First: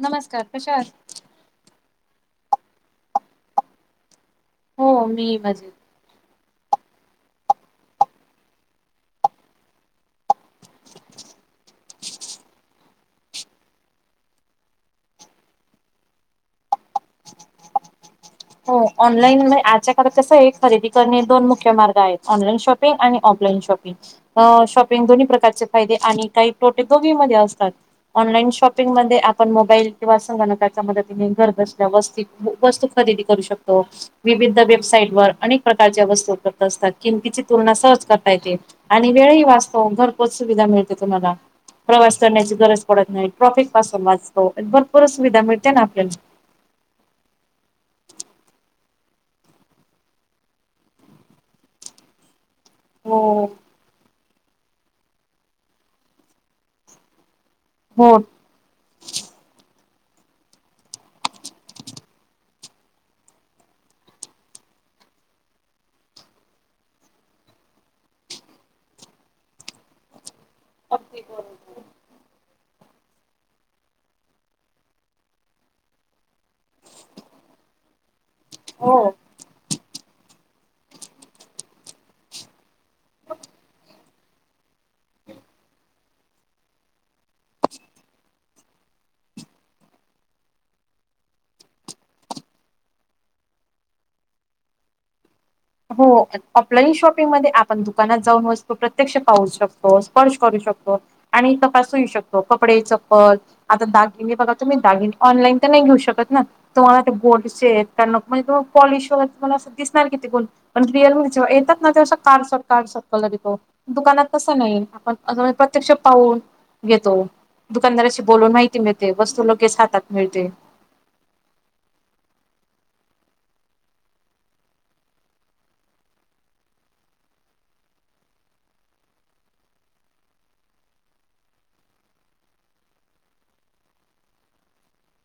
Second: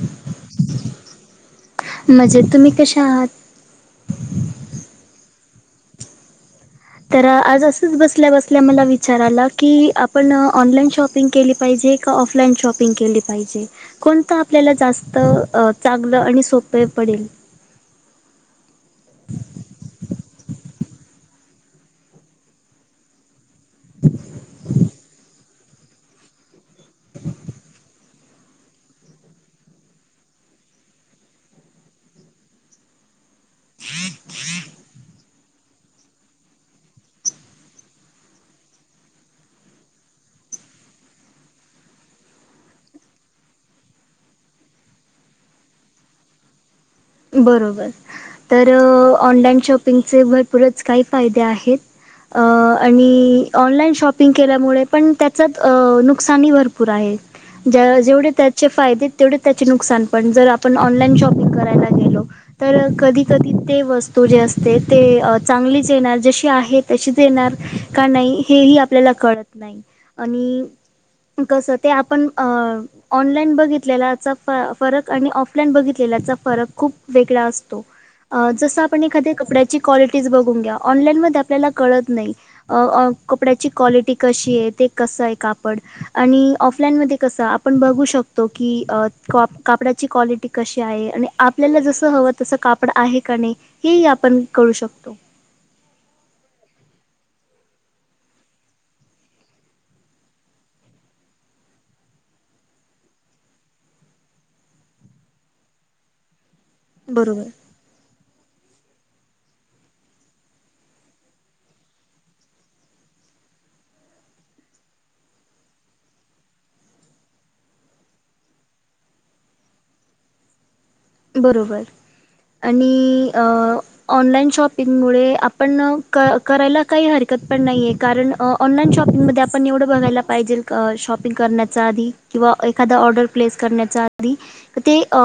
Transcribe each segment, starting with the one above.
नमस्कार, कशा आहात मजेत, तुम्ही कशा आहात? हो मी मजेत. तर आज असंच बसल्या बसल्या मला विचाराला की आपण ऑनलाईन शॉप पिंग केली पाहिजे का ऑफलाईन शॉपिंग केली पाहिजे कोणतं आपल्याला जास्त चांगलं आणि सोपे पडेल? हो ऑनलाईन आजच्या काळात कसं ये खरेदी करणे दोन मुख्य मार्ग आहेत, ऑनलाईन शॉपिंग आणि ऑफलाईन शॉपिंग. अ शॉपिंग दोन्ही प्रकारचे फायदे आणि काही तोटे दोघी मध्ये असतात ऑनलाईन शॉपिंग मध्ये आपण मोबाईल किंवा संगणकाच्या मदतीने घर बसल्या वस्ती वस्तू खरेदी करू शकतो विविध वेबसाईट वर आणि प्रकारच्या वस्तू करत असतात, किमतीची तुलना सहज करता येते आणि वेळही वाचतो, घरपोच सुविधा मिळते तुम्हाला प्रवास करण्याची गरज पडत नाही, ट्रॅफिक पासून वाचतो, भरपूर सुविधा मिळते ना आपल्याला बरोबर तर ऑनलाईन शॉपिंगचे भरपूरच काही फायदे आहेत अ हो आणि ऑनलाईन शॉपिंग केल्यामुळे पण त्याचं नुकसानही भरपूर आहे. हो. जेवढे त्याचे फायदे तेवढे त्याचे नुकसान पण जर आपण ऑनलान शॉपिंग करायला तर कधी कधी ते वस्तू जे असते ते चांगलीच येणार जशी आहेत तशीच येणार का नाही हेही आपल्याला कळत नाही, आणि [unintelligible] कस ते आपण अ ऑनलाईन बघितलेलाचा फरक आणि ऑफलाईन बघितलेलाचा फरक खूप वेगळा असतो, जसं आपण हो. एखादी कपड्याची क्वालिटीज बघून घ्या, ऑनलाईन मध्ये आपल्याला कळत नाही अ कपड्याची क्वालिटी कशीय ते कसंय हाय कापड आणि ऑफलाईन मध्ये कसं आप आपण बघू शकतो की, अ कापडाची क्वालिटी कशी आहे आणि आप आपल्याला जसं हवं तसं कापड आहे का नाही, हेही आपण कळू शकतो हो ऑफलाईन शॉपिंगमध्ये आपण दुकानात जाऊन वस्तू प्रत्यक्ष पाहू शकतो स्पर्श करू शकतो. आणि तपासु ही होऊ शकतो कपडे चप्पल आता दागिने बघा तुम्ही दागिन, ऑनलाईन तर नाही घेऊ शकत ना तुम्हाला ते बरोबर. गोडसे त्यां म्हणजे पॉलिश वगैर तुम्हाला अस दिसणार कि ते गोड पण रिअल मध्ये जेव्हा येतात ना, असं काळसट, काळसट कलर येतो दुकानात तस नाही आजून प्रत्यक्ष पाहून घेतो दुकानदाराशी बोलून माहिती मिळते, वस्तू लगेच हातात मिळते बरोबर आणि अ ऑनलाइन शॉपिंगमुळे आपण करायला काही हरकत पण नाहीय कारण अ ऑनलाइन शॉपिंग मध्ये आपण एवढं बघायला पाहिजेल शॉपिंग करण्याचा आधी किंवा एक एखाद ऑर्डर प्लेस करण्याचा आधी ते अ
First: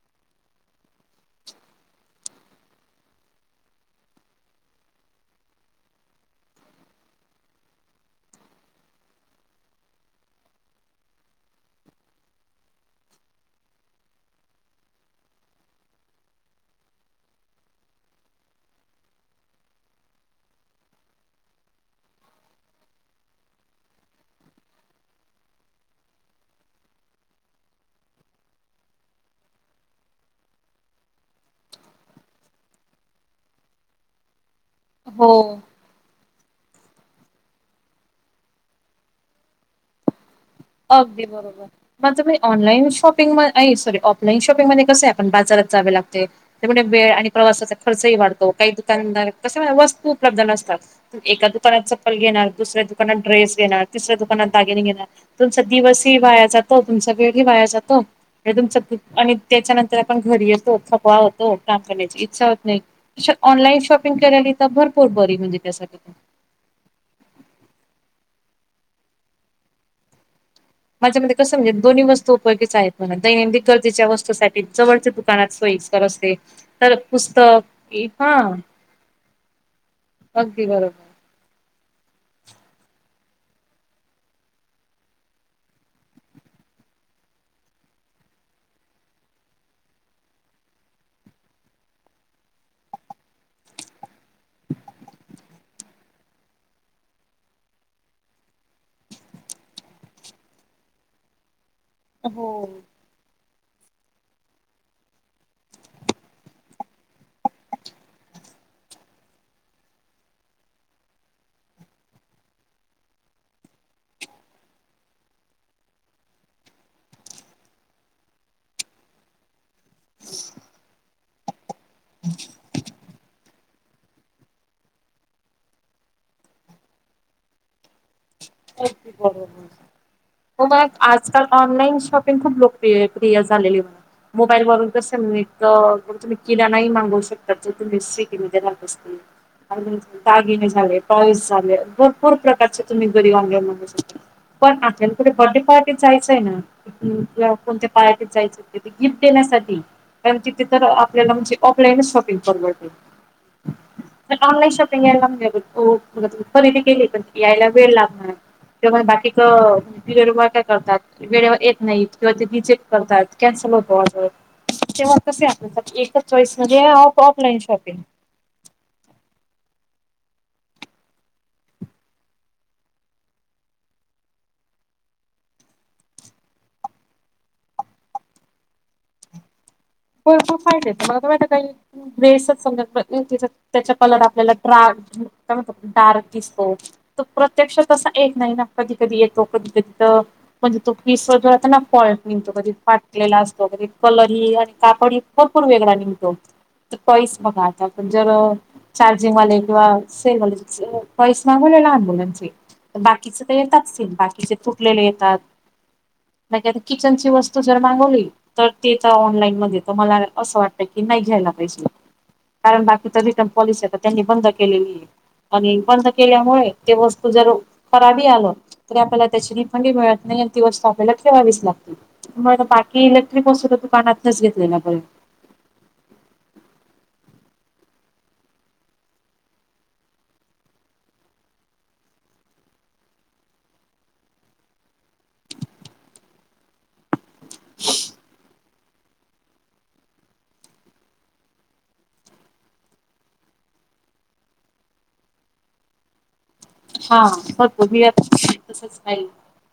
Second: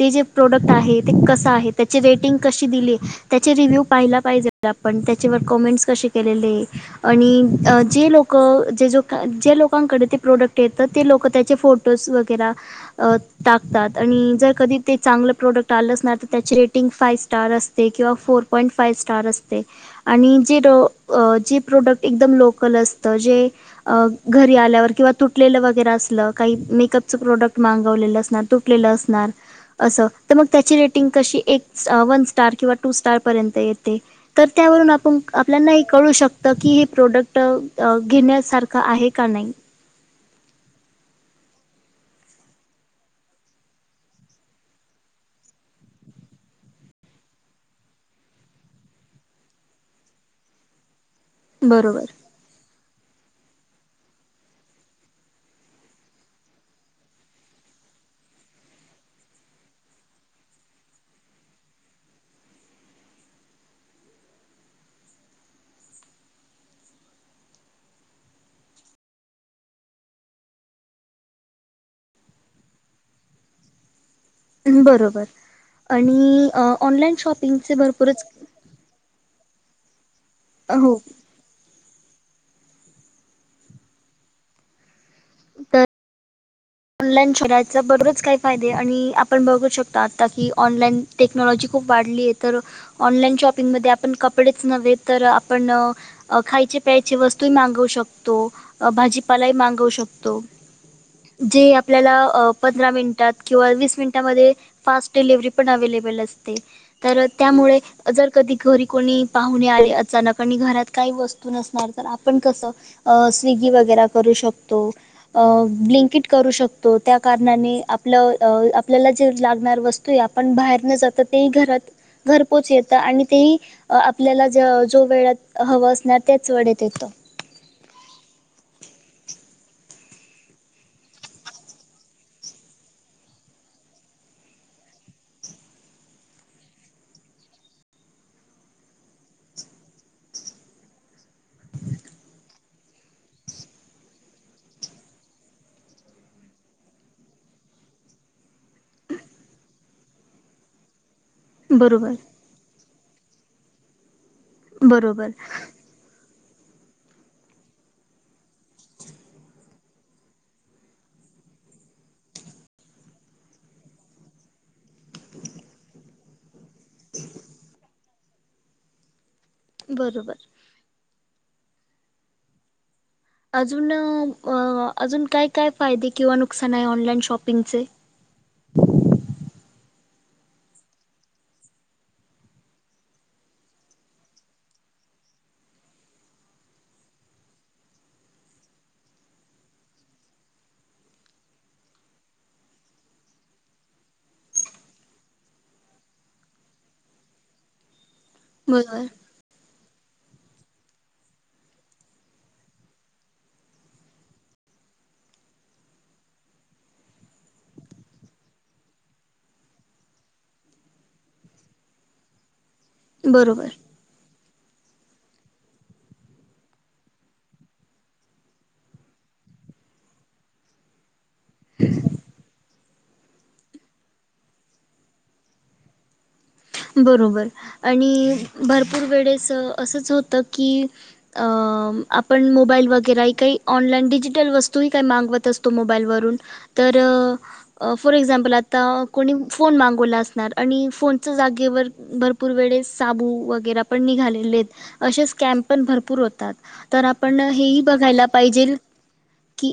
ते जे प्रोडक्ट आहे ते कसं आहे त्याचे रेटिंग कशी दिली त्याचे रिव्ह्यू पाहायला पाहिजे. तेला आपण त्येच्यावर कॉमेंट्स कशे केलेले आणि जे लोकं जे जो जे लोकांकडे ते प्रोडक्ट येतं ते लोक त्याचे फोट फोटोस वगैरा टाकतात आणि जर कधी ते चांगलं प्रोडक्ट आलंच नाही, तर त्याची रेटिंग फाय स्टार असते किंवा फोर पॉईंट फाई स्टार असते आणि जे रो जे प्रोडक्ट एकदम लोकल असतं जे अ घरी आल्यावर किंवा तुटलेलं वगैरे असलं, काही मेकअपच प्रोडक्ट मागवलेलं असणार त फूटलेलं असणार असं तर मग त्याची रेटिंग कशी एक, वन स्टार किंवा टू स्टार पर्यंत येते. तर त्यावरून आपण हो. आपल्याना एक कळू शकत की हे प्रोडक्ट घेण्यासारखं आहे का नाही अगदी बरोबर मग तुम्ही ऑनलाईन शॉपिंग म नाही, सॉरी ऑफलाईन शॉपिंग मध्ये कसंय आपण बाजारात जावे लागते. त्यामुळे वेळ आणि प्रवासाचा खर्चही वाढतो काही दुकानदार कस वस्तू उपलब्ध नसतात. एका दुकानात बरोबर चप्पल घेणार, दुसऱ्या दुकानात ड्रेस घेणार, तिसऱ्या दुकानात दागिने घेणार. तुमचा दिवसही वाया जातो, तुमचा वेळ ही वाया जातो हे तुमच आणि त्येच्यानंतर आपण घरी येतो, थपवा होतो काम करण्याची इच्छा होत नाही. श, ऑनलाईन शॉपिंग करायली तर भरपूर बरी म्हणजे त्यासाठी. माझ्या मते कसं म्हणजे दोन्ही वस्तू उपयोगीच आहेत, म्हणा दैनंदिक गरजेच्या वस्तूसाठी जवळचे बरोबर दुकानात सोईसकर असते, आणि तर ऑनलाइन शॉपिंगचे पुस्तक इ भरपूरच हा [unintelligible] अगदी हो बरोबर तर ऑनलाईन शहराचा बररच काही फायदे आणि आपण बघू शकता आता की ऑनलाइन टेक्नॉलॉजी खूप वाढलीय तर ऑनलाईन शॉपिंगमध्ये आपण कपडेच नव्हे तर आपण अ- खायचे प्यायची वस्तू मागवू शकतो, भाजीपाला मागवू शकतो. जे हो आपल्याला पंधरा मिनिटात किंवा वीस मिनिटामध्ये फास्ट डिलिवर्हरी पण अवे्लेबल असते तर त्यामुळे जर कधी घरी कोणी पाहुणे आले अचानक आणि घरात काही वस्तू नसणार तर आपण कसं अ स्विगी वगैरे करू शकतो ब्लिंकेट करू शकतो त्या कारणाने आपलं आपल्याला जे लागणार वस्तू आपण बाहेर न जाता ते घरात घर पोच येता. आणि तेही आपल्याला जो वेळात हवं असणार तेच वेळेत येतो. बरोबर. मग आजकाल ऑनलाईन शॉपिंग खूप लोकप्रिय प्रिय झालेली म्हणे. मोबाईल वरून कस तुम्ही किराणा ना ही मागवू शकता जो तुम्ही सिटीमध्ये राहत असतील. [unintelligible] भरपूर प्रकारचे तुम्ही घरी आँनलाईन मागवू शकता पण आपल्याला कुठं र्थडे पार्टी जायचं आहे ना, कोणत्या पार्टीत जायच होत, ते गिफ्ट देण्यासाठी कारण तिथे तर आपल्याला म्हणजे ऑफलाईनच बरोबर शॉपिंग परवडत आँनलाईन शापिंग बरोबर ए [unintelligible] हो खरेदी केली मग यायला पण वेळ लागतो. [unintelligible] वेळेवर येत नाहीत किंवा ते रिजेक्ट करतात, कॅन्सल होतो आर्डर. तेव्हा कसे आपल्या एकच चॉईस म्हणजे ऑफलाईन शॉपिंग. बरोबर. अजून अजून काय, काय फायदे किंवा नुकसान आहे ऑनलाइन शॉपिंगचे. हो भरपूर फायदे आहेत मला तर वाटते काही बेसच समजा त्याचा कलर आपल्याला [unintelligible] डार्क दिसतो प्रत्यक्षातसा एक नाही ना कधी कधी येतो कधी कधी तर म्हणजे तो पिस जोता ना फॉल्ट म्हणतो कधी फाटलेला असतो कधी कलरही कापड भरपूर वेगळा निघतो तर [unintelligible] बघा आता पण जर बरोबर. चार्जिंगवाले किंवा सेलवाले वा पॉईस मागवले लहान मुलांचे बाकीचे तर येतात बाकीचे तुटलेले येतात नाही आता किचन ची वस्तू जर मागवली तर ते तर ऑनलाईन म ते तर मला असंच वाटतंय की नाही घ्यायला पाहिजे कारण बरोबर बाकीच्या त्यांनी बंद केलेली आणि बंद केल्यामुळे ते वस्तू जर खराबी आलं तरी आपल्याला त्याची रिफंडी मिळत नाही ती वस्तू आपल्याला ठेवावीच लागते. मग बाकी इलेक्ट्रिक वस्तू तर दुकानातूनच घेतलेल बरं. बरोबर आणि भरपूर वेळेस असंच होतं की अ.. आपण मोबाईल वगैरेही काही ऑनलाईन डिजिटल वस्तू ह काही मागवत असतो मोबाईलवरून तर फॉर एक्झाम्पल आता कोणी फोन मागवला असणार आणि फोन जा केवल भरपूर वेळेस साबू वगैरे पण निघालेले आहेत. असे स्कॅम पण भरपूर होतात तर हा आपण हेही भरपूर मी बघायला पाहिजेल तसंच नाही की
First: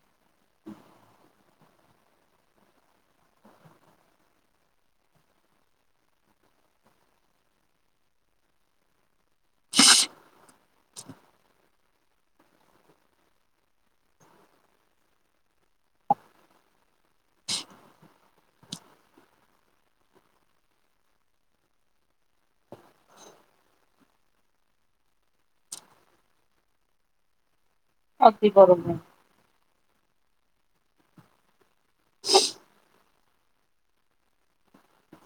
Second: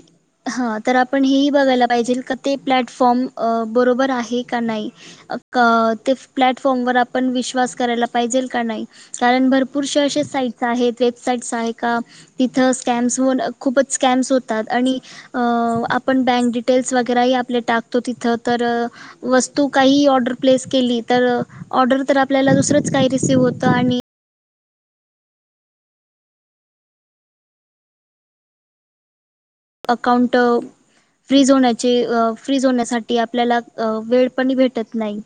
हा तर आपण हेही बघायला पाहिजे का ते प्लॅटफॉर्म अ- बरोबर आहे का नाही. अ.. क.. ते फ्लॅट फॉर्म वर आपण विश्वास करायला पाहिजेल का नाही कारण भरपूरसेे साईट्स आहेत वेबसाइट्स आहे का तिथं स्कॅम्स होन खूपच स्कॅम्स होतात आणि अ.. आपण बँक डिटेल्स वगैरेही आपले टाकतो तिथं तर वस्तू काही ऑर्डर प्लेस केली तर ऑर्डर तर आपल्याला दुसरंच काही रिसिव होतं आणि अगदी बरोबर. अकाउंट फ्रीज होण्याचे अ फ्रीज होण्यासाठी आपल्याला वेळ पण भेटत नाही.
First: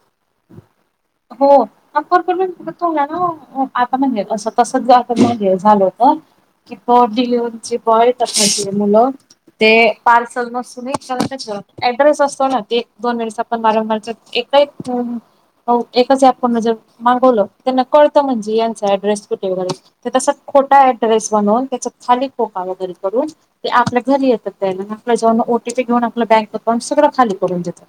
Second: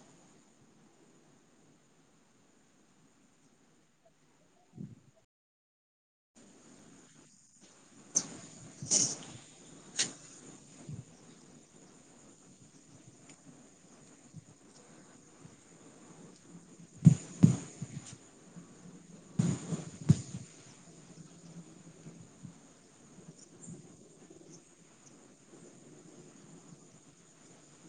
हो. अपार्टमेंट मध्ये असंच झालं ना वो आता म्हणे अस तसच आता हे झाल होत. कि ब डिलिव्हरीचे बॉय त मुलं ते पार्सल नसून त्याच ऍड्रेस असतो ना ते दोन वेळेस आपण वारंवार एक एक एकाच ॲपवरन जर मागवलं त्यांना कळतं म्हणजे यांचा ऍड्रेस कुठे वगैरे तर तसं खोटा ऍड्रेस बनवून त्याचा खाली खोका वगैरे करून ते आपल्या घरी येतात द्यायला आण आपल्या ह्यज्यावरन ओटीपी घेऊन आपलं बँक अकाउंट सगळं खाली करून देतात.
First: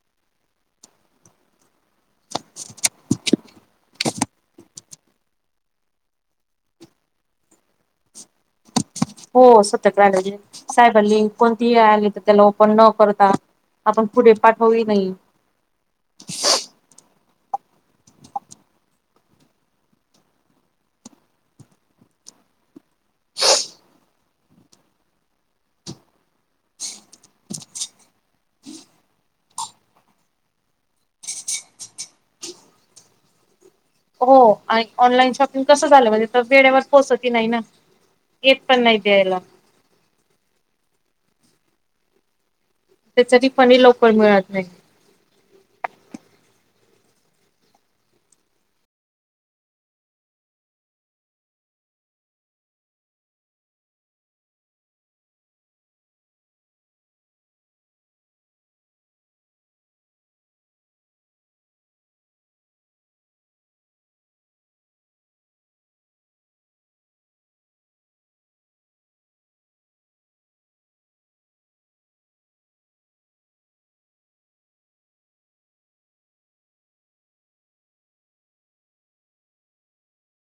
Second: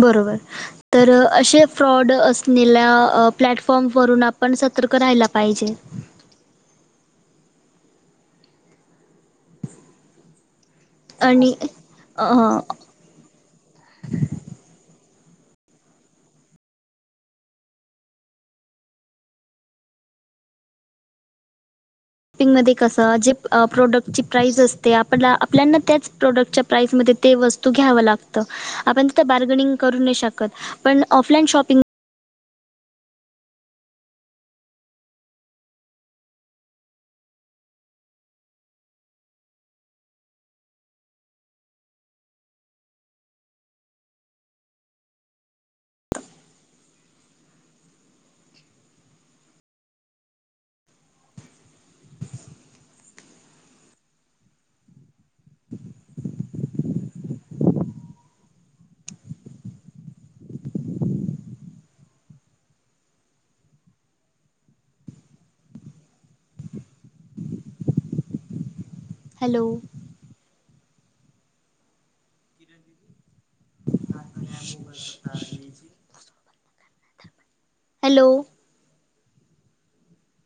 बरोबर तर असे फ्रॉड असलेल्या प्लॅटफॉर्म वरून आपण सतर्क राहायला पाहिजे. हो सतक राहायला पाहिजे सायबर लिंक आणि कोणतिही आली तर अ, त्याला ओपन न करता आपण पुढे पाठवू हि नाही. शिपिंगमध्ये कसं जे प्रोडक्टची प्राईस असते आपल्याला आपल्याना त्याच प्रोडक्टच्या प्राईसमध्ये ते वस्तू घ्यावं लागतं आपण तिथं बार्गनिंग करू नाही शकत. पण ऑफलाईन शॉपिंग हो आणि ऑनलाईन शॉपिंग कसं झालं म्हणजे तर वेळेवर पोहचतही नाही ना येत पण नाही द्यायला. त्याच्या आधी पणी लवकर मिळत नाही. हॅलो. जुन्या मोबाईल ला कार हॅलो.